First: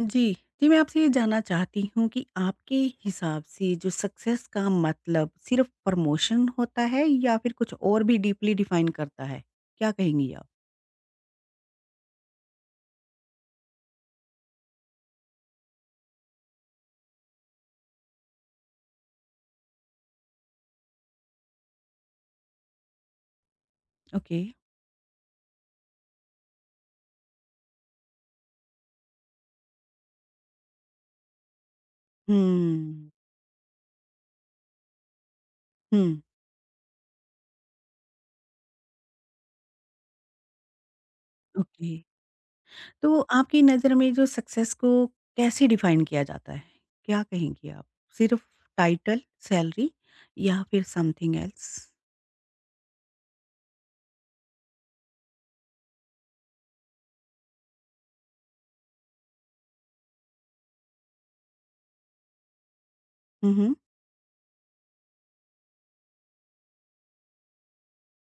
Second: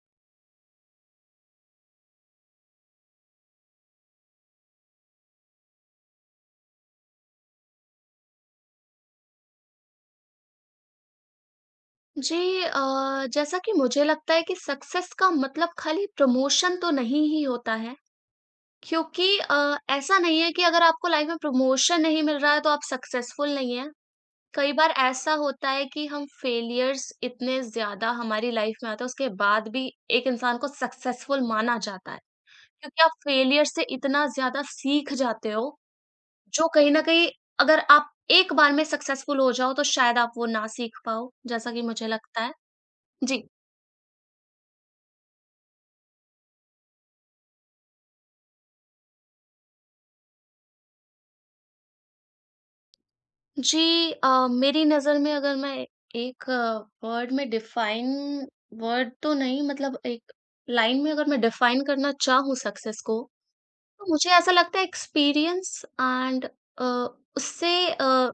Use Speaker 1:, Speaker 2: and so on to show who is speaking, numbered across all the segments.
Speaker 1: जी, जी मैं आपसे ये जानना चाहती हूँ कि आपके हिसाब से जो सक्सेस का मतलब सिर्फ़ प्रमोशन होता है या फिर कुछ और भी डीपली डिफ़ाइन करता है? क्या कहेंगी आप?
Speaker 2: जी जैसा कि मुझे लगता है कि सक्सेस का मतलब खाली प्रमोशन तो नहीं ही होता है क्योंकि ऐसा नहीं है कि अगर आपको लाइफ में प्रमोशन नहीं मिल रहा है तो आप सक्सेसफुल नहीं है।
Speaker 1: ओके।
Speaker 2: कई बार ऐसा होता है कि हम फेलियर्स इतने ज्यादा हमारी लाइफ में आते हैं उसके बाद भी एक इंसान को सक्सेसफुल माना जाता है, क्योंकि
Speaker 1: हुँ।
Speaker 2: आप फेलियर से इतना ज्यादा सीख जाते हो
Speaker 1: हुँ,
Speaker 2: जो कहीं ना कहीं, अगर आप एक बार में सक्सेसफुल हो जाओ तो शायद आप वो ना सीख पाओ, जैसा कि
Speaker 1: ओके।
Speaker 2: मुझे लगता है।
Speaker 1: तो
Speaker 2: जी।
Speaker 1: आपकी नज़र में जो सक्सेस को कैसे डिफ़ाइन किया जाता है? क्या कहेंगी आप? सिर्फ़ टाइटल, सैलरी या फिर समथिंग एल्स?
Speaker 2: जी मेरी नज़र में अगर मैं एक वर्ड में डिफाइन, वर्ड तो नहीं मतलब एक लाइन में अगर मैं डिफाइन करना चाहूँ सक्सेस को,
Speaker 1: हुँ, हुँ।
Speaker 2: तो मुझे ऐसा लगता है एक्सपीरियंस एंड उससे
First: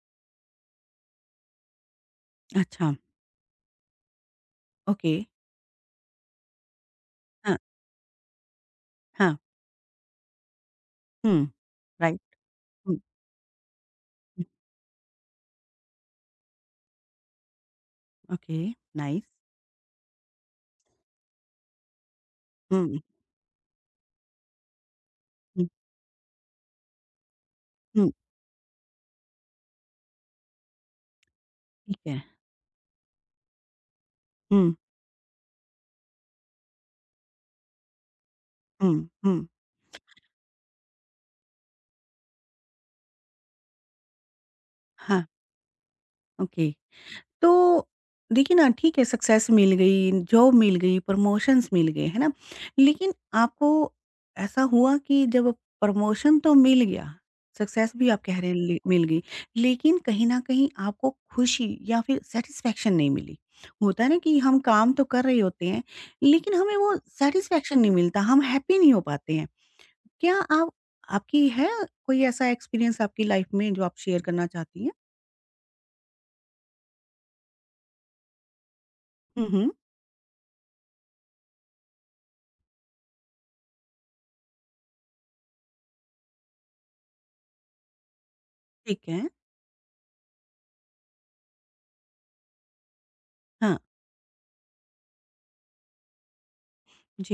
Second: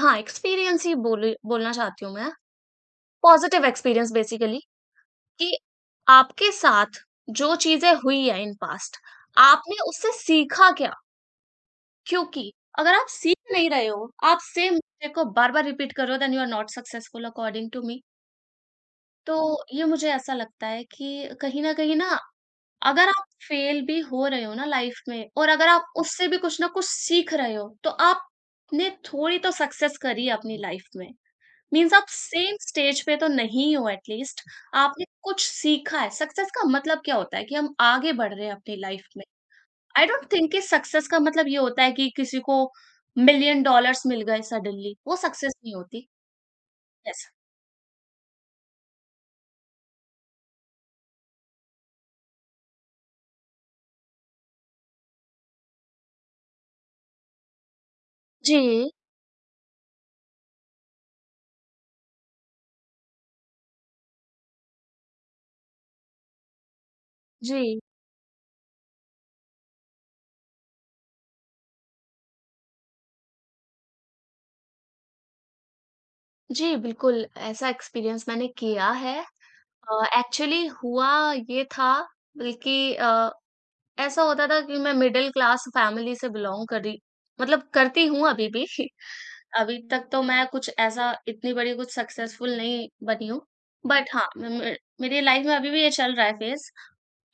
Speaker 2: हाँ एक्सपीरियंस ही बोलना चाहती हूँ मैं।
Speaker 1: अच्छा,
Speaker 2: पॉजिटिव एक्सपीरियंस बेसिकली,
Speaker 1: ओके।
Speaker 2: कि आपके साथ जो
Speaker 1: हाँ,
Speaker 2: चीजें हुई है इन पास्ट,
Speaker 1: हाँ।
Speaker 2: आपने उससे सीखा क्या,
Speaker 1: हुँ, राइट।
Speaker 2: क्योंकि अगर
Speaker 1: हुँ,
Speaker 2: आप सीख नहीं रहे हो, आप
Speaker 1: हुँ,
Speaker 2: सेम मिस्टेक को बार-बार रिपीट कर रहे हो, then you are not successful according to me.
Speaker 1: Okay, nice.
Speaker 2: तो ये मुझे ऐसा लगता है कि कहीं न कहीं ना,
Speaker 1: हुँ, हुँ,
Speaker 2: अगर आप फेल भी हो रहे हो ना लाइफ में और अगर आप उससे भी कुछ ना कुछ सीख रहे हो, तो
Speaker 1: हुँ।
Speaker 2: आपने थोड़ी तो सक्सेस करी है अपनी लाइफ में। मीन्स
Speaker 1: ठीक
Speaker 2: आप
Speaker 1: है।
Speaker 2: सेम स्टेज पे तो नहीं हो एट लीस्ट,
Speaker 1: हुँ,
Speaker 2: आपने कुछ सीखा है। सक्सेस का मतलब क्या होता है कि हम आगे बढ़ रहे हैं अपनी लाइफ
Speaker 1: हुँ,
Speaker 2: में।
Speaker 1: हुँ।
Speaker 2: आई डोंट थिंक कि सक्सेस का मतलब ये होता है कि किसी को मिलियन डॉलर्स मिल गए सडनली वो
Speaker 1: हाँ,
Speaker 2: सक्सेस नहीं होती
Speaker 1: ओके।
Speaker 2: ऐसा।
Speaker 1: तो देखिए ना, ठीक है, सक्सेस मिल गई, जॉब मिल गई, प्रमोशंस मिल गए, है ना? लेकिन आपको ऐसा हुआ कि जब प्रमोशन तो मिल गया, सक्सेस भी आप कह रहे हैं लि
Speaker 2: जी,
Speaker 1: मिल गई, लेकिन कहीं न कहीं आपको खुशी या फिर सैटिस्फैक्शन नहीं मिली। होता है ना कि हम काम तो कर रहे होते हैं, लेकिन हमें वो सैटिस्फैक्शन
Speaker 2: जी,
Speaker 1: नहीं मिलता, हम हैप्पी नहीं हो पाते हैं। क्या आप आपकी है कोई ऐसा एक्सपीरियंस आपकी लाइफ में जो आप शेयर करना चाहती हैं?
Speaker 2: जी, बिल्कुल ऐसा एक्सपीरियंस मैंने किया है।
Speaker 1: हुँ, हुँ,
Speaker 2: एक्चुअली हुआ ये था बल्कि ऐसा होता था कि मैं मिडिल क्लास फैमिली से बिलॉन्ग करी, मतलब करती हूँ अभी भी।
Speaker 1: ठीक है।
Speaker 2: अभी तक तो मैं कुछ ऐसा इतनी बड़ी कुछ सक्सेसफुल नहीं बनी हूँ।
Speaker 1: हाँ,
Speaker 2: बट हाँ, म म मेरी लाइफ में अभी भी ये चल रहा है फेज़।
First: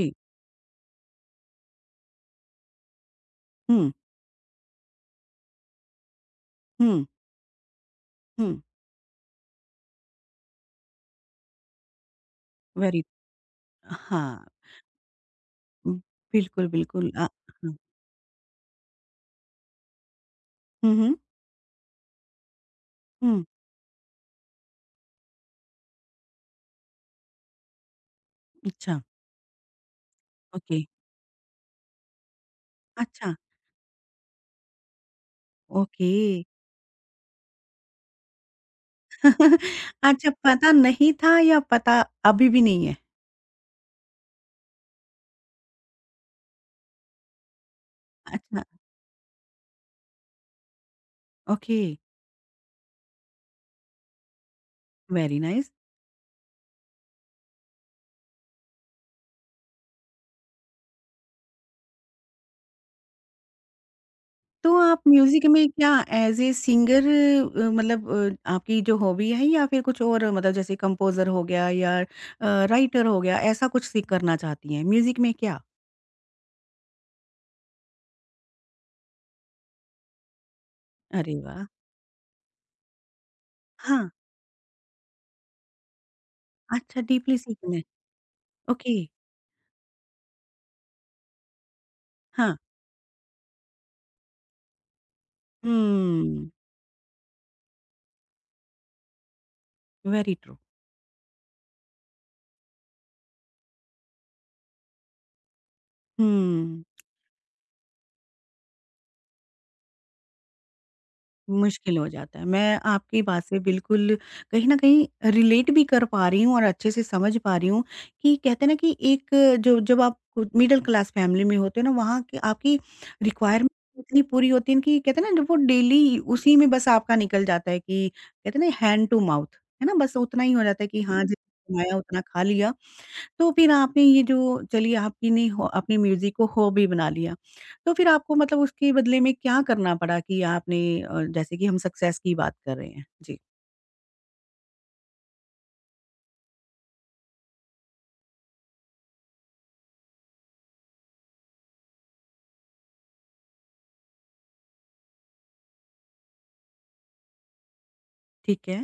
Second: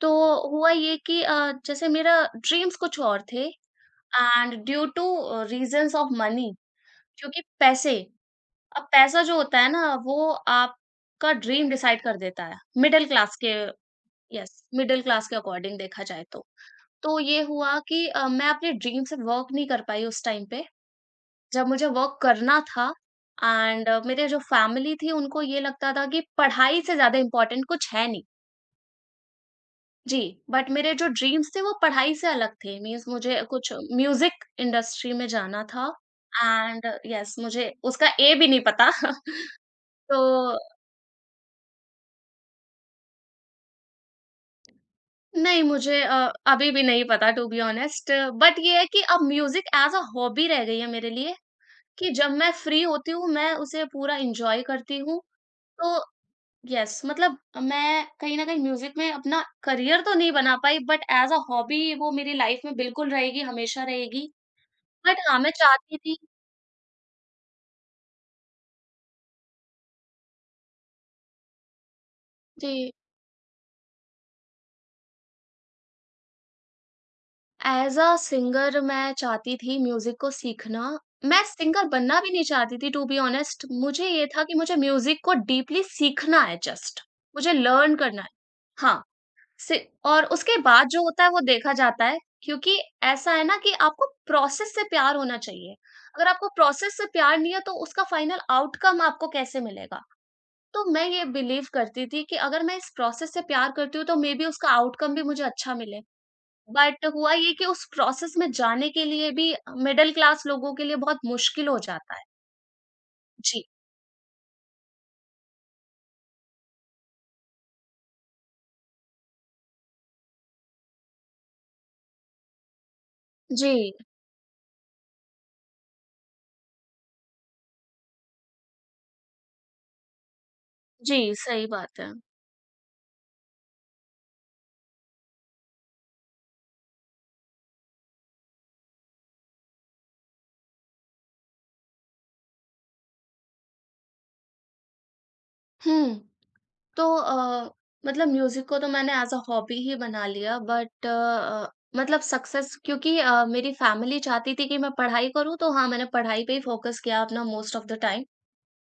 Speaker 2: तो हुआ ये कि जैसे मेरा ड्रीम्स कुछ और थे,
Speaker 1: hmm,
Speaker 2: and due to reasons of money,
Speaker 1: hmm,
Speaker 2: क्योंकि पैसे,
Speaker 1: हुँ,
Speaker 2: अब पैसा जो होता है ना वो आपका ड्रीम डिसाइड कर देता है। मिडल
Speaker 1: वेरी
Speaker 2: क्लास के,
Speaker 1: हाँ,
Speaker 2: यस, मिडल क्लास के अकॉर्डिंग
Speaker 1: उम,
Speaker 2: देखा जाए तो।
Speaker 1: बिल्कुल, बिल्कुल,
Speaker 2: तो ये
Speaker 1: हाँ,
Speaker 2: हुआ कि मैं अपने ड्रीम से वर्क नहीं कर पाई उस टाइम पे
Speaker 1: हुँ, हुँ,
Speaker 2: जब मुझे वर्क करना था,
Speaker 1: हुँ,
Speaker 2: एंड मेरे जो फैमिली थी उनको ये लगता था कि पढ़ाई से ज़्यादा इम्पोर्टेंट कुछ है नहीं।
Speaker 1: अच्छा,
Speaker 2: जी, बट
Speaker 1: ओके,
Speaker 2: मेरे जो ड्रीम्स थे वो पढ़ाई से अलग थे, मीन्स
Speaker 1: अच्छा,
Speaker 2: मुझे कुछ म्यूज़िक इंडस्ट्री में जाना था।
Speaker 1: ओके।
Speaker 2: एंड यस मुझे उसका ए भी नहीं पता। तो
Speaker 1: अच्छा, पता नहीं था या पता अभी भी नहीं है?
Speaker 2: नहीं, मुझे अभी भी नहीं पता टू बी ऑनेस्ट, बट
Speaker 1: अच्छा,
Speaker 2: ये है कि अब म्यूज़िक एज़ अ हॉबी रह गई है मेरे लिए,
Speaker 1: ओके,
Speaker 2: कि जब मैं फ्री होती हूँ मैं उसे पूरा एन्जॉय करती हूँ।
Speaker 1: Very nice.
Speaker 2: तो यस मतलब मैं कहीं न कहीं म्यूज़िक में अपना करियर तो नहीं बना पाई, बट ऐज़ अ हॉबी वो मेरी लाइफ़ में बिल्कुल रहेगी, हमेशा रहेगी।
Speaker 1: तो आप
Speaker 2: बट हाँ,
Speaker 1: म्यूज़िक
Speaker 2: मैं
Speaker 1: में क्या
Speaker 2: चाहती थी,
Speaker 1: एज़ ए सिंगर मतलब आपकी जो हॉबी है या फिर कुछ और, मतलब जैसे कंपोज़र हो गया या
Speaker 2: जी,
Speaker 1: राइटर हो गया, ऐसा कुछ सीख करना चाहती हैं? म्यूज़िक में क्या?
Speaker 2: ऐज़ अ सिंगर मैं चाहती थी म्यूज़िक को सीखना।
Speaker 1: अरे
Speaker 2: मैं
Speaker 1: वाह!
Speaker 2: सिंगर बनना भी नहीं चाहती थी टू बी ऑनेस्ट, मुझे
Speaker 1: हाँ,
Speaker 2: ये था कि मुझे म्यूज़िक को डीपली सीखना है, जस्ट,
Speaker 1: अच्छा डीपली
Speaker 2: मुझे
Speaker 1: सीखना है।
Speaker 2: लर्न करना है।
Speaker 1: ओके,
Speaker 2: हाँ, से, और उसके बाद जो होता है वो देखा जाता है,
Speaker 1: हाँ।
Speaker 2: क्योंकि ऐसा है ना कि आपको प्रोसेस से प्यार होना चाहिए। अगर आपको
Speaker 1: हुँ,
Speaker 2: प्रोसेस से प्यार नहीं है तो उसका फाइनल आउटकम आपको कैसे मिलेगा?
Speaker 1: Very true.
Speaker 2: तो मैं ये बिलीव करती थी कि अगर मैं इस प्रोसेस से प्यार करती हूँ तो मे बी उसका आउटकम भी मुझे अच्छा मिले।
Speaker 1: हुँ।
Speaker 2: बट हुआ ये कि उस प्रोसेस में जाने के लिए भी मिडल क्लास लोगों के लिए बहुत मुश्किल हो
Speaker 1: मुश्किल हो
Speaker 2: जाता है।
Speaker 1: जाता है। मैं आपकी बात से
Speaker 2: जी।
Speaker 1: बिल्कुल कहीं न कहीं रिलेट भी कर पा रही हूँ और अच्छे से समझ पा रही हूँ कि कहते हैं ना कि एक, जो जब आप मिडल क्लास फैमिली में होते हो ना, वहाँ की आपकी रिक्वायरमेंट
Speaker 2: जी।
Speaker 1: इतनी पूरी होती है कि कहते हैं ना वो डेली उसी में बस आपका निकल जाता है, कि कहते हैं ना हैंड टू माउथ, है ना? बस उतना ही हो जाता है कि हाँ
Speaker 2: जी, सही
Speaker 1: जितना कमाया
Speaker 2: बात है।
Speaker 1: उतना खा लिया। तो फिर आपने ये जो चलिए आपकी ने हो अपने म्यूज़िक को हॉबी बना लिया। तो फिर आपको मतलब उसके बदले में क्या करना पड़ा कि आपने जैसे कि हम सक्सेस की बात कर रहे हैं? जी,
Speaker 2: हुँ। तो मतलब म्यूजिक को तो मैंने एज़ अ हॉबी ही बना लिया, बट मतलब सक्सेस क्योंकि मेरी फैमिली चाहती थी कि मैं पढ़ाई करूँ, तो हाँ, मैंने पढ़ाई पे ही फ़ोकस किया अपना मोस्ट ऑफ़ द टाइम।
Speaker 1: ठीक है।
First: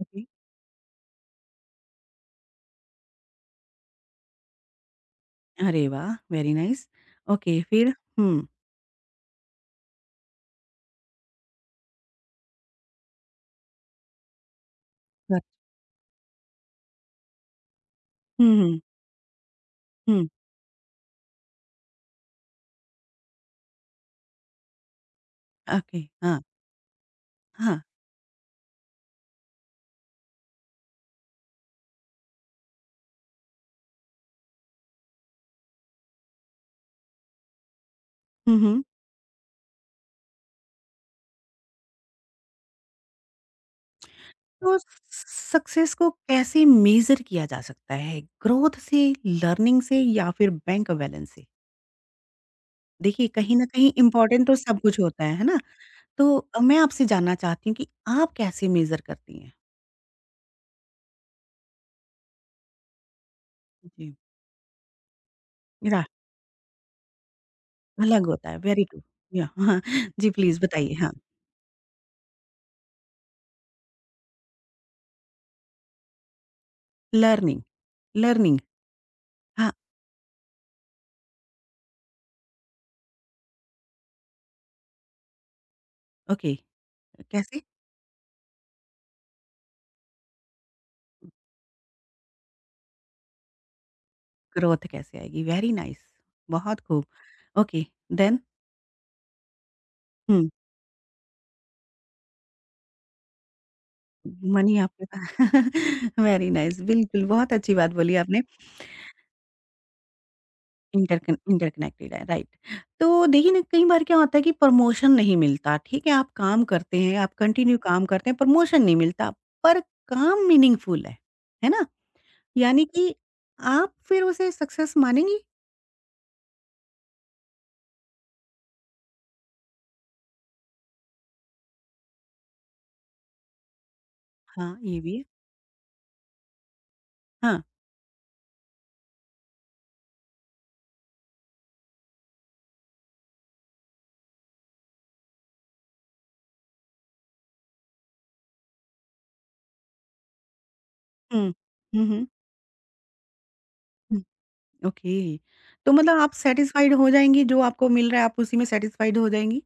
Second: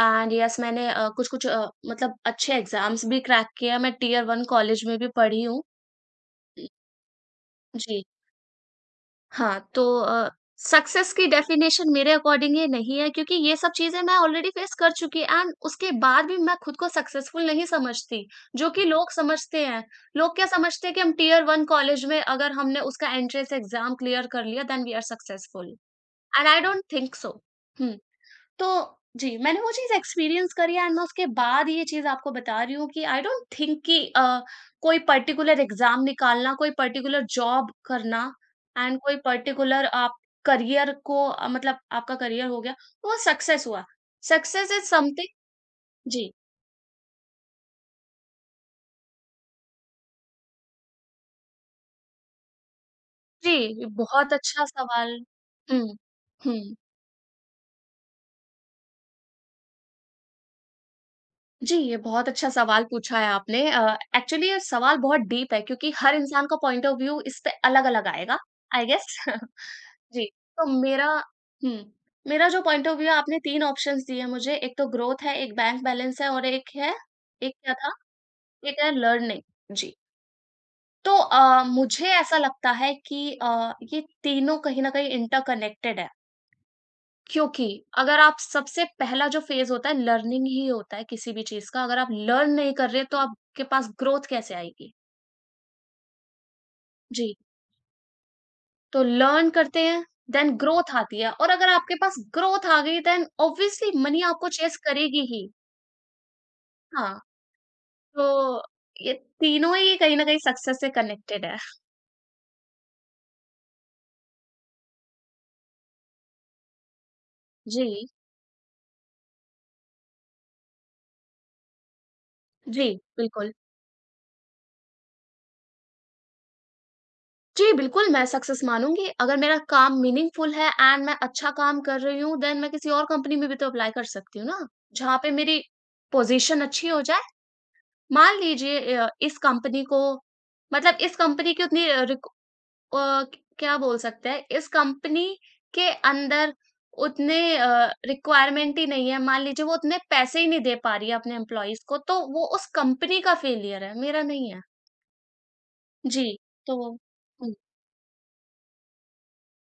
Speaker 1: जी।
Speaker 2: यस मैंने कुछ-कुछ मतलब अच्छे एग्ज़ाम्स भी क्रैक किए हैं, मैं टियर 1 कॉलेज में भी पढ़ी हूँ।
Speaker 1: अरे वाह! Very nice. ओके फिर?
Speaker 2: जी।
Speaker 1: हुँ।
Speaker 2: हाँ, तो सक्सेस की डेफ़िनेशन मेरे अकॉर्डिंग ये नहीं है, क्योंकि ये सब चीज़ें मैं ऑलरेडी फ़ेस कर चुकी,
Speaker 1: हाँ।
Speaker 2: एंड उसके बाद भी मैं खुद को सक्सेसफुल नहीं समझती,
Speaker 1: हुँ,
Speaker 2: जो
Speaker 1: हुँ,
Speaker 2: कि लोग समझते हैं।
Speaker 1: हुँ।
Speaker 2: लोग क्या समझते हैं कि हम टियर 1 कॉलेज में, अगर हमने उसका एंट्रेंस एग्ज़ाम क्लियर कर लिया then we are successful,
Speaker 1: okay, हाँ,
Speaker 2: and I don't think so.
Speaker 1: हाँ।
Speaker 2: हुँ। तो जी, मैंने वो चीज़ एक्सपीरियंस करी है, एंड मैं उसके बाद ये चीज़ आपको बता रही हूँ कि आई डोंट थिंक कि कोई पर्टिकुलर एग्ज़ाम निकालना, कोई पर्टिकुलर जॉब करना,
Speaker 1: हुँ, हुँ।
Speaker 2: एंड कोई पर्टिकुलर आप करियर को मतलब आपका करियर हो गया, वो सक्सेस हुआ। सक्सेस
Speaker 1: तो
Speaker 2: इज़ समथिंग।
Speaker 1: सक्सेस को
Speaker 2: जी,
Speaker 1: कैसे मेज़र किया जा सकता है? ग्रोथ से, लर्निंग से या फिर बैंक बैलेंस से? देखिए
Speaker 2: जी,
Speaker 1: कहीं न
Speaker 2: ये
Speaker 1: कहीं
Speaker 2: बहुत
Speaker 1: इम्पोर्टेंट तो
Speaker 2: अच्छा
Speaker 1: सब कुछ
Speaker 2: सवाल।
Speaker 1: होता है ना?
Speaker 2: हुँ,
Speaker 1: तो
Speaker 2: हुँ।
Speaker 1: मैं आपसे जानना चाहती हूँ कि आप कैसे मेज़र करती हैं?
Speaker 2: जी, ये बहुत अच्छा सवाल पूछा है आपने।
Speaker 1: जी।
Speaker 2: एक्चुअली ये सवाल बहुत डीप है, क्योंकि
Speaker 1: रा
Speaker 2: हर इंसान का पॉइंट ऑफ व्यू इस पे अलग-अलग
Speaker 1: अलग
Speaker 2: आएगा,
Speaker 1: होता है, वेरी
Speaker 2: आई
Speaker 1: गुड।
Speaker 2: गेस।
Speaker 1: या हाँ,
Speaker 2: जी,
Speaker 1: जी प्लीज़
Speaker 2: तो
Speaker 1: बताइए?
Speaker 2: मेरा,
Speaker 1: हाँ,
Speaker 2: हुँ, मेरा जो पॉइंट ऑफ व्यू है, आपने 3 ऑप्शंस दिए मुझे, एक तो ग्रोथ है, एक बैंक बैलेंस है और एक है, एक
Speaker 1: लर्निंग,
Speaker 2: क्या था?
Speaker 1: लर्निंग।
Speaker 2: एक है
Speaker 1: हाँ,
Speaker 2: लर्निंग। जी, तो मुझे ऐसा लगता है कि ये तीनों कहीं न कहीं इंटरकनेक्टेड है।
Speaker 1: ओके, कैसे?
Speaker 2: क्योंकि अगर आप, सबसे पहला जो फ़ेज़ होता है लर्निंग ही होता है किसी भी चीज़ का, अगर आप लर्न नहीं कर रहे तो आपके पास ग्रोथ कैसे
Speaker 1: ग्रोथ
Speaker 2: आएगी?
Speaker 1: कैसे आएगी? वेरी नाइस, बहुत खूब।
Speaker 2: जी,
Speaker 1: ओके, देन?
Speaker 2: तो लर्न करते हैं,
Speaker 1: हुँ,
Speaker 2: देन ग्रोथ आती है, और अगर आपके पास ग्रोथ आ गई देन ऑब्वियसली मनी आपको
Speaker 1: मनी
Speaker 2: चेज़
Speaker 1: आपके
Speaker 2: करेगी
Speaker 1: पास
Speaker 2: ही।
Speaker 1: वेरी नाइस,
Speaker 2: हाँ,
Speaker 1: बिल्कुल, बहुत अच्छी बात बोली आपने।
Speaker 2: तो ये तीनों ही कहीं न कहीं सक्सेस से कनेक्टेड है।
Speaker 1: इंटरकनेक्टेड है, राइट। तो देखिए ना, कई बार क्या होता है कि प्रमोशन नहीं मिलता, ठीक है? आप काम करते हैं, आप कंटिन्यू
Speaker 2: जी,
Speaker 1: काम करते हैं, प्रमोशन नहीं मिलता, पर काम मीनिंगफुल है ना? यानी
Speaker 2: जी,
Speaker 1: कि
Speaker 2: बिल्कुल।
Speaker 1: आप फिर उसे सक्सेस मानेंगी?
Speaker 2: जी, बिल्कुल, मैं सक्सेस मानूँगी। अगर मेरा काम मीनिंगफुल है एंड मैं अच्छा काम कर रही हूँ, देन मैं किसी और कंपनी में भी तो अप्लाई कर सकती हूँ ना,
Speaker 1: हाँ, ये भी
Speaker 2: जहाँ
Speaker 1: है।
Speaker 2: पे मेरी पोज़ीशन अच्छी हो जाए।
Speaker 1: हाँ,
Speaker 2: मान लीजिए इस कंपनी को, मतलब इस कंपनी की उतनी अ, क्या बोल सकते हैं, इस कंपनी के अंदर उतने रिक्वायरमेंट ही नहीं है। मान लीजिए वो उतने पैसे ही नहीं दे पा रही है अपने
Speaker 1: हुँ।
Speaker 2: एम्प्लॉइज़ को,
Speaker 1: हुँ,
Speaker 2: तो
Speaker 1: हुँ,
Speaker 2: वो उस कंपनी का फेलियर है, मेरा
Speaker 1: हुँ,
Speaker 2: नहीं है।
Speaker 1: ओके। तो मतलब
Speaker 2: जी,
Speaker 1: आप सैटिस्फाइड
Speaker 2: तो
Speaker 1: हो जाएँगी, जो आपको मिल रहा है, आप उसी में सैटिस्फाइड हो जाएँगी?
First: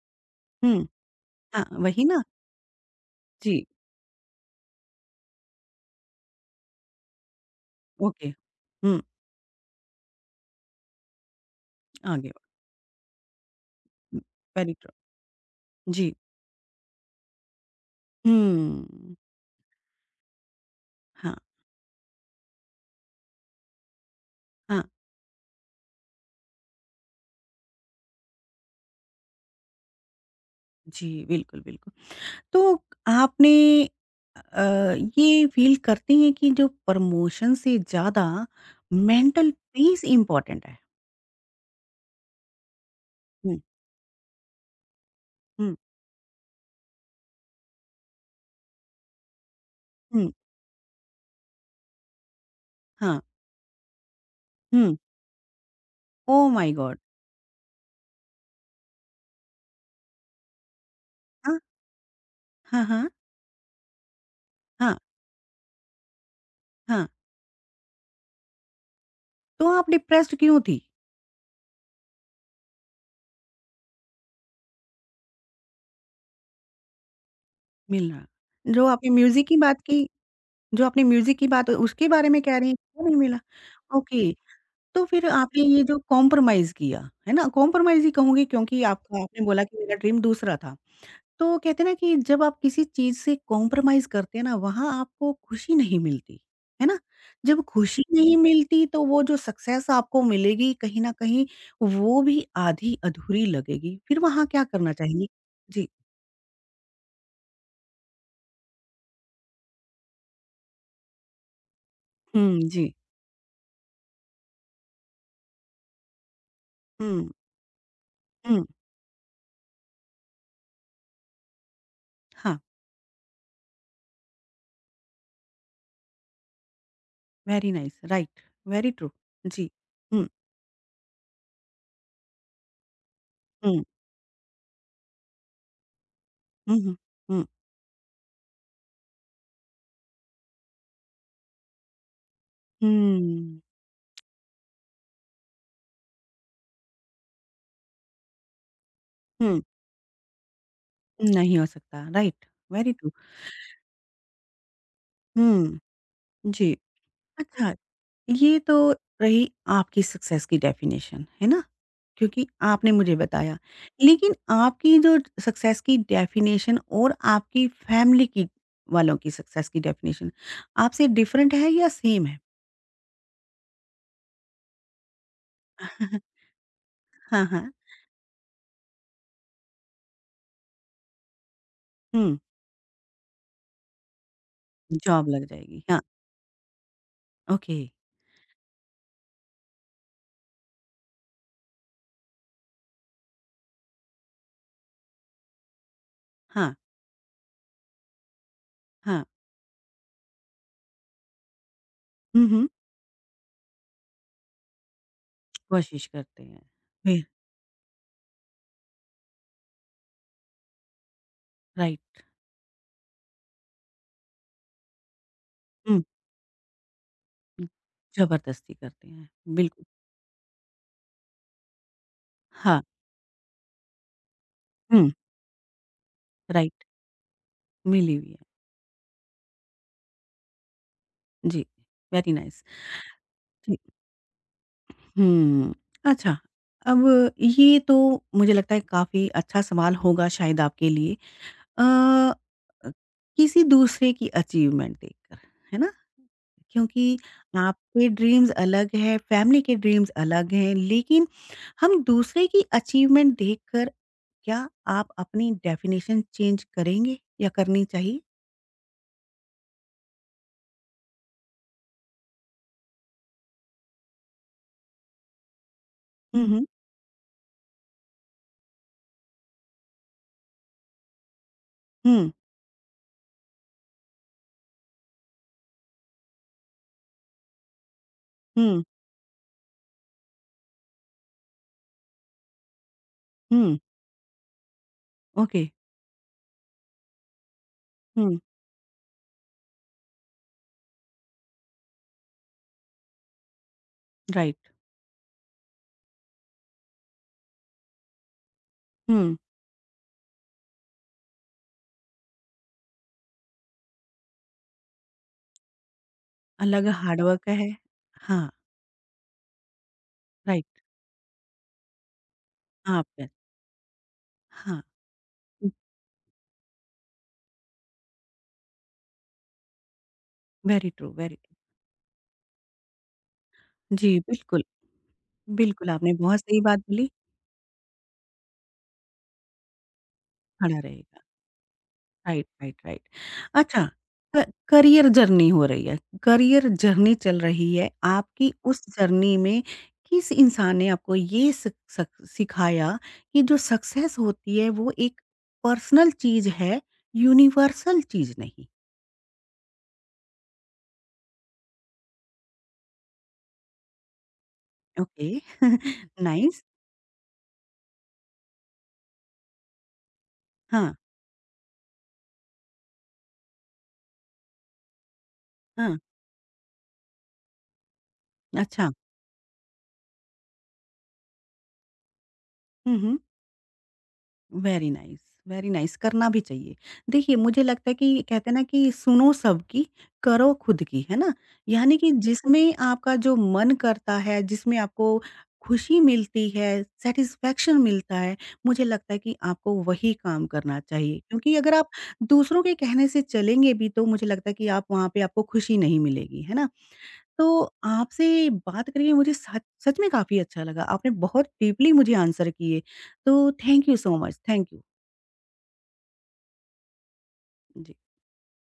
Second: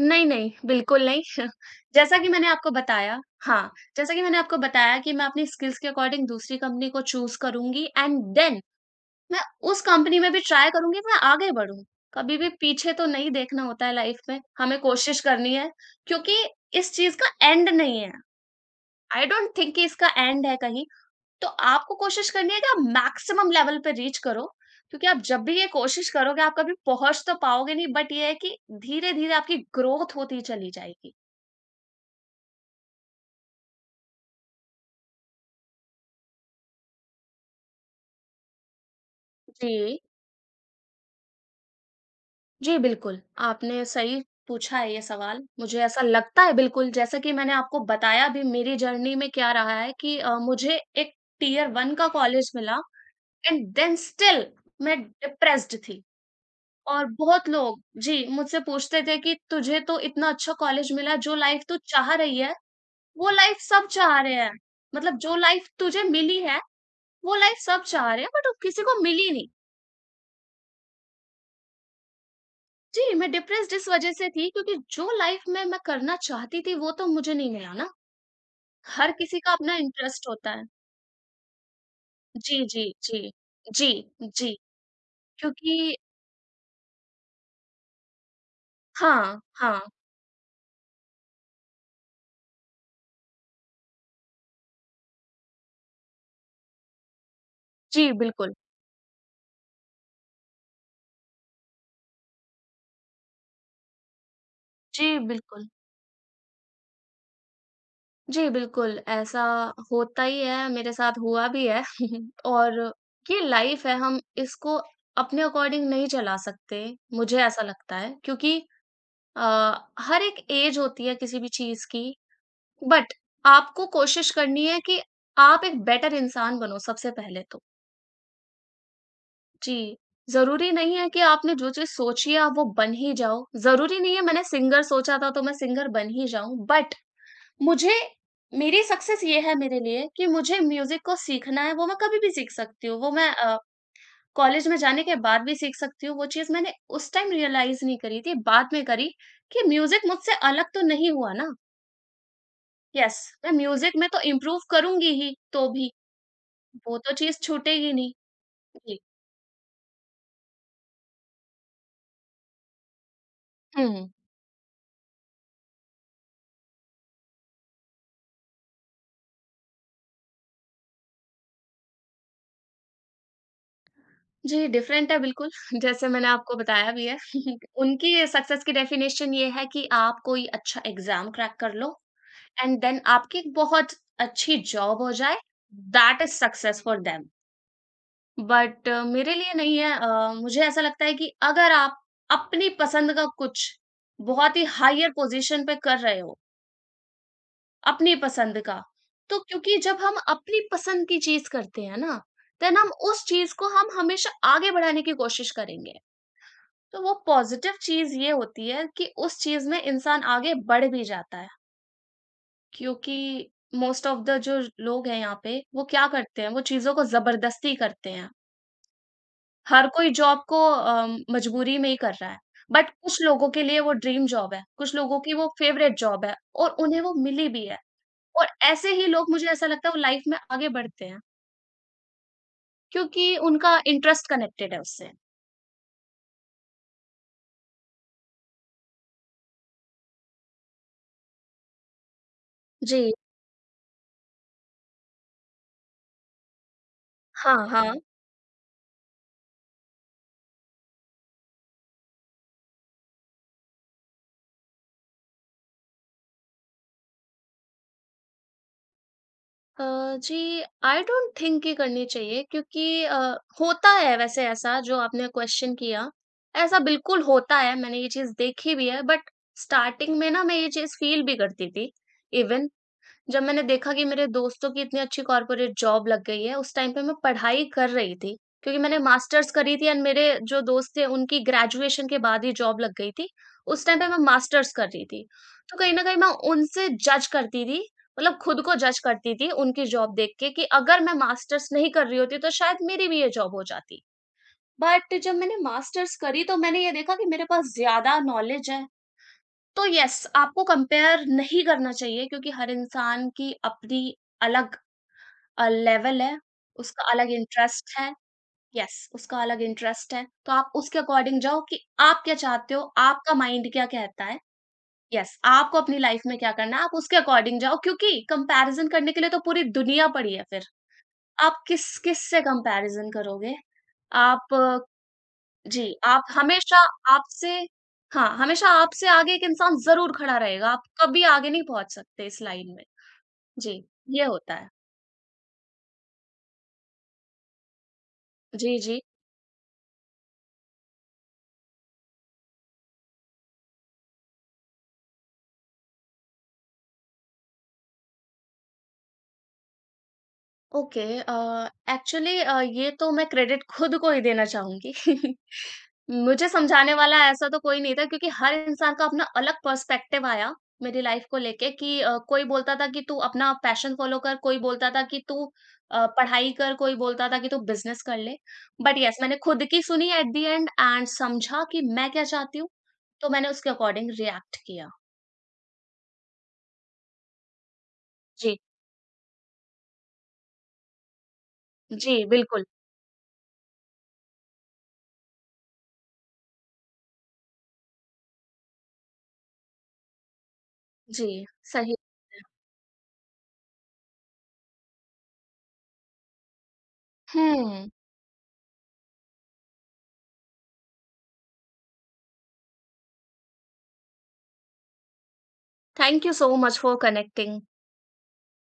Speaker 2: नहीं, नहीं,
Speaker 1: हुँ,
Speaker 2: बिल्कुल नहीं।
Speaker 1: हाँ, वही
Speaker 2: जैसा
Speaker 1: ना?
Speaker 2: कि मैंने आपको बताया,
Speaker 1: जी,
Speaker 2: हाँ, जैसा कि मैंने आपको बताया कि मैं अपनी स्किल्स के अकॉर्डिंग दूसरी कंपनी को चूज़ करूँगी, एंड
Speaker 1: ओके।
Speaker 2: देन
Speaker 1: हुँ,
Speaker 2: मैं उस कंपनी में भी ट्राई करूँगी, मैं आगे बढ़ूँ।
Speaker 1: आगे
Speaker 2: कभी भी पीछे तो नहीं देखना होता है लाइफ
Speaker 1: हुँ,
Speaker 2: में,
Speaker 1: वेरी
Speaker 2: हमें
Speaker 1: ट्रू।
Speaker 2: कोशिश करनी है,
Speaker 1: जी,
Speaker 2: क्योंकि इस चीज़ का एंड नहीं है।
Speaker 1: हुँ,
Speaker 2: आई डोंट थिंक कि इसका एंड है कहीं।
Speaker 1: हाँ,
Speaker 2: तो आपको कोशिश करनी है कि आप मैक्सिमम लेवल पे रीच करो,
Speaker 1: हाँ।
Speaker 2: क्योंकि आप जब भी ये कोशिश करोगे, आप कभी पहुँच तो पाओगे नहीं, बट ये है कि धीरे-धीरे आपकी ग्रोथ होती चली जाएगी।
Speaker 1: जी, बिल्कुल, बिल्कुल। तो आपने अ, ये फ़ील करते हैं कि जो प्रमोशन से ज़्यादा मेंटल
Speaker 2: जी।
Speaker 1: पीस इम्पोर्टेंट है?
Speaker 2: जी, बिल्कुल,
Speaker 1: हुँ,
Speaker 2: आपने सही पूछा है ये सवाल।
Speaker 1: हुँ,
Speaker 2: मुझे ऐसा लगता है, बिल्कुल जैसा कि मैंने आपको बताया भी मेरी जर्नी में क्या रहा है कि
Speaker 1: हुँ,
Speaker 2: मुझे एक टियर 1 का कॉलेज मिला,
Speaker 1: हाँ,
Speaker 2: एंड देन स्टिल
Speaker 1: हुँ,
Speaker 2: मैं डिप्रेस्ड थी।
Speaker 1: Oh my God!
Speaker 2: और बहुत लोग जी, मुझसे पूछते थे कि तुझे तो इतना अच्छा कॉलेज मिला, जो
Speaker 1: हाँ,
Speaker 2: लाइफ़ तू चाह रही है,
Speaker 1: हाँ, हाँ,
Speaker 2: वो लाइफ़ सब चाह रहे हैं।
Speaker 1: हाँ,
Speaker 2: मतलब जो लाइफ़ तुझे मिली है,
Speaker 1: हाँ।
Speaker 2: वो लाइफ़ सब चाह रहे हैं, बट वो किसी को मिली नहीं।
Speaker 1: तो आप डिप्रेस्ड क्यों थी,
Speaker 2: जी, मैं डिप्रेस्ड इस वज़ह से थी, क्योंकि जो लाइफ़ में मैं करना चाहती थी वो तो मुझे नहीं मिला ना।
Speaker 1: मिलना? जो
Speaker 2: हर
Speaker 1: आपने
Speaker 2: किसी
Speaker 1: म्यूज़िक
Speaker 2: का
Speaker 1: की
Speaker 2: अपना
Speaker 1: बात की,
Speaker 2: इंटरेस्ट होता है।
Speaker 1: जो आपने म्यूज़िक की बात उसके बारे में
Speaker 2: जी,
Speaker 1: कह रही हैं,
Speaker 2: जी,
Speaker 1: वो नहीं
Speaker 2: जी।
Speaker 1: मिला?
Speaker 2: जी,
Speaker 1: ओके,
Speaker 2: जी,
Speaker 1: तो फिर आपने ये
Speaker 2: क्योंकि
Speaker 1: जो कॉम्प्रोमाइज़ किया, है ना? कॉम्प्रोमाइज़ ही कहूँगी क्योंकि आपका,
Speaker 2: हाँ,
Speaker 1: आपने बोला कि
Speaker 2: हाँ।
Speaker 1: मेरा ड्रीम दूसरा था। तो कहते हैं ना कि जब आप किसी चीज़ से कॉम्प्रोमाइज़ करते हैं ना, वहाँ आपको खुशी नहीं मिलती, है ना? जब खुशी
Speaker 2: जी,
Speaker 1: नहीं
Speaker 2: बिल्कुल।
Speaker 1: मिलती तो वो जो सक्सेस आपको मिलेगी, कहीं न कहीं वो भी आधी-अधूरी लगेगी, फिर वहाँ क्या करना
Speaker 2: जी,
Speaker 1: चाहिए?
Speaker 2: बिल्कुल।
Speaker 1: जी।
Speaker 2: जी, बिल्कुल, ऐसा होता ही है, मेरे साथ हुआ भी है।
Speaker 1: हुँ,
Speaker 2: और
Speaker 1: जी।
Speaker 2: ये लाइफ़ है, हम इसको अपने अकॉर्डिंग नहीं चला सकते,
Speaker 1: हुँ,
Speaker 2: मुझे ऐसा लगता है, क्योंकि
Speaker 1: हुँ।
Speaker 2: अ, हर एक एज होती है किसी भी चीज़ की,
Speaker 1: हाँ,
Speaker 2: बट आपको कोशिश करनी है कि आप एक बेटर इंसान बनो सबसे पहले तो।
Speaker 1: Very nice, right, very true. जी।
Speaker 2: जी,
Speaker 1: हुँ,
Speaker 2: ज़रूरी नहीं है कि आपने जो चीज़ सोची है आप वो बन ही जाओ।
Speaker 1: हुँ,
Speaker 2: ज़रूरी नहीं है मैंने सिंगर सोचा था तो मैं सिंगर बन ही जाऊँ।
Speaker 1: हुँ,
Speaker 2: बट
Speaker 1: हुँ, हुँ,
Speaker 2: मुझे, मेरी सक्सेस ये है मेरे लिए कि मुझे म्यूज़िक को सीखना है, वो मैं कभी भी सीख सकती हूँ। वो मैं
Speaker 1: हुँ,
Speaker 2: कॉलेज में जाने के बाद भी सीख सकती हूँ। वो चीज़ मैंने उस टाइम रियलाइज़ नहीं करी थी, बाद में करी
Speaker 1: हुँ,
Speaker 2: कि म्यूज़िक मुझसे अलग तो नहीं हुआ ना।
Speaker 1: नहीं हो सकता, राइट, वेरी ट्रू।
Speaker 2: यस, मैं म्यूज़िक में तो इम्प्रूव करूँगी ही तो
Speaker 1: हुँ,
Speaker 2: भी।
Speaker 1: जी।
Speaker 2: वो तो चीज़
Speaker 1: अच्छा,
Speaker 2: छूटेगी नहीं।
Speaker 1: ये तो
Speaker 2: जी।
Speaker 1: रही आपकी सक्सेस की डेफिनेशन, है ना? क्योंकि आपने मुझे बताया।
Speaker 2: हुँ।
Speaker 1: लेकिन आपकी जो सक्सेस की डेफिनेशन और आपकी फैमिली की, वालों की सक्सेस की डेफिनेशन आपसे डिफरेंट है या सेम है?
Speaker 2: जी, डिफ़रेंट है बिल्कुल। जैसे मैंने आपको बताया भी है।
Speaker 1: हाँ, हाँ।
Speaker 2: उनकी सक्सेस की डेफ़िनेशन ये है कि आप कोई अच्छा एग्ज़ाम क्रैक कर लो,
Speaker 1: हुँ,
Speaker 2: एंड देन आपकी एक बहुत अच्छी जॉब हो
Speaker 1: जॉब
Speaker 2: जाए,
Speaker 1: लग जाएगी। हाँ,
Speaker 2: that is success for them.
Speaker 1: Okay.
Speaker 2: But मेरे लिए नहीं है, मुझे ऐसा लगता है कि अगर आप अपनी पसंद का कुछ बहुत ही हायर पोज़ीशन पे कर रहे हो
Speaker 1: हाँ,
Speaker 2: अपनी पसंद का।
Speaker 1: हाँ।
Speaker 2: तो क्योंकि जब हम अपनी पसंद की चीज़ करते हैं ना,
Speaker 1: हुँ, हुँ।
Speaker 2: देन हम उस चीज़ को हम हमेशा आगे बढ़ाने की कोशिश करेंगे।
Speaker 1: कोशिश करते हैं।
Speaker 2: तो वो
Speaker 1: फिर
Speaker 2: पॉज़िटिव चीज़ ये होती है कि उस चीज़ में इंसान आगे बढ़ भी जाता है।
Speaker 1: राइट।
Speaker 2: क्योंकि मोस्ट ऑफ़ द जो लोग हैं यहाँ पे, वो
Speaker 1: हुँ,
Speaker 2: क्या करते हैं, वो चीज़ों को
Speaker 1: हुँ।
Speaker 2: ज़बरदस्ती करते हैं।
Speaker 1: ज़बरदस्ती करते हैं। बिल्कुल।
Speaker 2: हर कोई जॉब को मजबूरी में ही कर रहा है।
Speaker 1: हाँ।
Speaker 2: बट कुछ लोगों के लिए वो ड्रीम जॉब है, कुछ
Speaker 1: हुँ,
Speaker 2: लोगों की वो फ़ेवरेट जॉब है, और
Speaker 1: राइट।
Speaker 2: उन्हें वो मिली भी है।
Speaker 1: मिली हुई है।
Speaker 2: और ऐसे ही लोग मुझे ऐसा लगता है वो लाइफ में आगे बढ़ते हैं,
Speaker 1: जी, वेरी नाइस।
Speaker 2: क्योंकि उनका इंटरेस्ट कनेक्टेड है उससे।
Speaker 1: हुँ। अच्छा, अब ये तो मुझे लगता है काफ़ी अच्छा सवाल होगा शायद आपके लिए। अ अ,
Speaker 2: जी।
Speaker 1: किसी दूसरे की अचीवमेंट देखकर, है ना? क्योंकि
Speaker 2: हाँ, हाँ।
Speaker 1: आपके ड्रीम्स अलग हैं, फैमिली के ड्रीम्स अलग हैं, लेकिन हम दूसरे की अचीवमेंट देखकर क्या आप अपनी डेफ़िनेशन चेंज करेंगे या करनी चाहिए?
Speaker 2: अ, जी, आई डोंट थिंक कि करनी चाहिए, क्योंकि होता है वैसे ऐसा जो आपने क्वेश्चन किया,
Speaker 1: हुँ, हुँ।
Speaker 2: ऐसा बिल्कुल होता है, मैंने ये चीज़ देखी भी है, बट स्टार्टिंग में ना मैं ये चीज़ फ़ील भी करती थी।
Speaker 1: हुँ,
Speaker 2: इवन जब मैंने देखा कि मेरे दोस्तों की इतनी अच्छी कॉर्पोरेट जॉब लग गई है, उस टाइम पे मैं पढ़ाई कर रही थी, क्योंकि
Speaker 1: हुँ,
Speaker 2: मैंने मास्टर्स करी थी, एंड मेरे जो दोस्त थे उनकी ग्रेजुएशन के बाद ही जॉब लग गई थी।
Speaker 1: हुँ।
Speaker 2: उस टाइम पे मैं मास्टर्स कर रही थी।
Speaker 1: ओके।
Speaker 2: तो कहीं न कहीं मैं उनसे जज करती थी,
Speaker 1: हुँ,
Speaker 2: मतलब खुद को जज करती थी उनकी जॉब देख के कि अगर मैं मास्टर्स नहीं कर रही होती तो शायद मेरी भी ये जॉब हो जाती।
Speaker 1: राइट।
Speaker 2: बट जब मैंने मास्टर्स करी तो मैंने ये देखा कि मेरे पास ज़्यादा नॉलेज है,
Speaker 1: हुँ,
Speaker 2: तो यस, आपको कंपेयर नहीं करना चाहिए, क्योंकि हर इंसान की अपनी अलग लेवल है,
Speaker 1: अलग
Speaker 2: उसका
Speaker 1: हार्ड
Speaker 2: अलग
Speaker 1: वर्क है।
Speaker 2: इंटरेस्ट है,
Speaker 1: हाँ,
Speaker 2: यस, उसका अलग इंटरेस्ट है। तो
Speaker 1: राइट।
Speaker 2: आप उसके अकॉर्डिंग जाओ कि आप क्या चाहते हो,
Speaker 1: हाँ, आपके
Speaker 2: आपका माइंड क्या कहता है।
Speaker 1: हाँ,
Speaker 2: यस, आपको अपनी लाइफ में क्या करना है, आप उसके अकॉर्डिंग जाओ, क्योंकि कंपैरिज़न करने के लिए तो पूरी दुनिया पड़ी है फिर।
Speaker 1: Very true, very true.
Speaker 2: आप किस किस से कंपैरिज़न करोगे?
Speaker 1: जी,
Speaker 2: आप,
Speaker 1: बिल्कुल, बिल्कुल
Speaker 2: जी,
Speaker 1: आपने
Speaker 2: आप
Speaker 1: बहुत सही
Speaker 2: हमेशा
Speaker 1: बात बोली,
Speaker 2: आपसे, हाँ, हमेशा आपसे आगे एक इंसान ज़रूर खड़ा रहेगा,
Speaker 1: खड़ा
Speaker 2: आप
Speaker 1: रहेगा।
Speaker 2: कभी आगे नहीं पहुँच सकते इस
Speaker 1: राइट,
Speaker 2: लाइन
Speaker 1: राइट,
Speaker 2: में।
Speaker 1: राइट।
Speaker 2: जी,
Speaker 1: अच्छा,
Speaker 2: ये
Speaker 1: क
Speaker 2: होता है।
Speaker 1: करियर जर्नी हो रही है, करियर जर्नी चल रही है, आपकी
Speaker 2: जी,
Speaker 1: उस
Speaker 2: जी।
Speaker 1: जर्नी में किस इंसान ने आपको ये सक सक सिखाया कि जो सक्सेस होती है वो एक पर्सनल चीज़ है, यूनिवर्सल चीज़ नहीं?
Speaker 2: ओके एक्चुअली ये तो मैं क्रेडिट खुद को ही देना चाहूँगी।
Speaker 1: ओके,
Speaker 2: मुझे
Speaker 1: नाइस।
Speaker 2: समझाने वाला ऐसा तो कोई नहीं था, क्योंकि हर इंसान का अपना अलग पर्सपेक्टिव आया
Speaker 1: हाँ,
Speaker 2: मेरी लाइफ को लेके कि कोई बोलता था कि तू अपना पैशन फॉलो कर, कोई बोलता था कि तू
Speaker 1: हाँ,
Speaker 2: पढ़ाई कर, कोई बोलता था कि तू बिजनेस कर ले,
Speaker 1: अच्छा।
Speaker 2: बट यस मैंने खुद की सुनी एट द एंड, एंड समझा कि मैं क्या चाहती हूँ,
Speaker 1: हुँ, हुँ।
Speaker 2: तो मैंने उसके अकॉर्डिंग रिएक्ट किया।
Speaker 1: वेरी नाइस, वेरी नाइस, करना भी चाहिए। देखिए मुझे लगता है कि कहते हैं
Speaker 2: जी।
Speaker 1: ना कि सुनो सबकी, करो खुद की, है ना? यानी कि
Speaker 2: जी, बिल्कुल।
Speaker 1: जिसमें आपका जो मन करता है, जिसमें आपको खुशी मिलती है, सेटिस्फेक्शन मिलता है, मुझे लगता है कि आपको वही काम करना चाहिए,
Speaker 2: जी,
Speaker 1: क्योंकि अगर आप
Speaker 2: सही।
Speaker 1: दूसरों के कहने से चलेंगे भी तो मुझे लगता है कि आप वहाँ पे आपको खुशी नहीं मिलेगी, है ना? तो
Speaker 2: हम्म।
Speaker 1: आपसे बात करके मुझे सच सच में काफी अच्छा लगा, आपने बहुत डीपली मुझे आंसर किए। तो thank you so much, thank you.
Speaker 2: Thank you so much for connecting.
Speaker 1: D.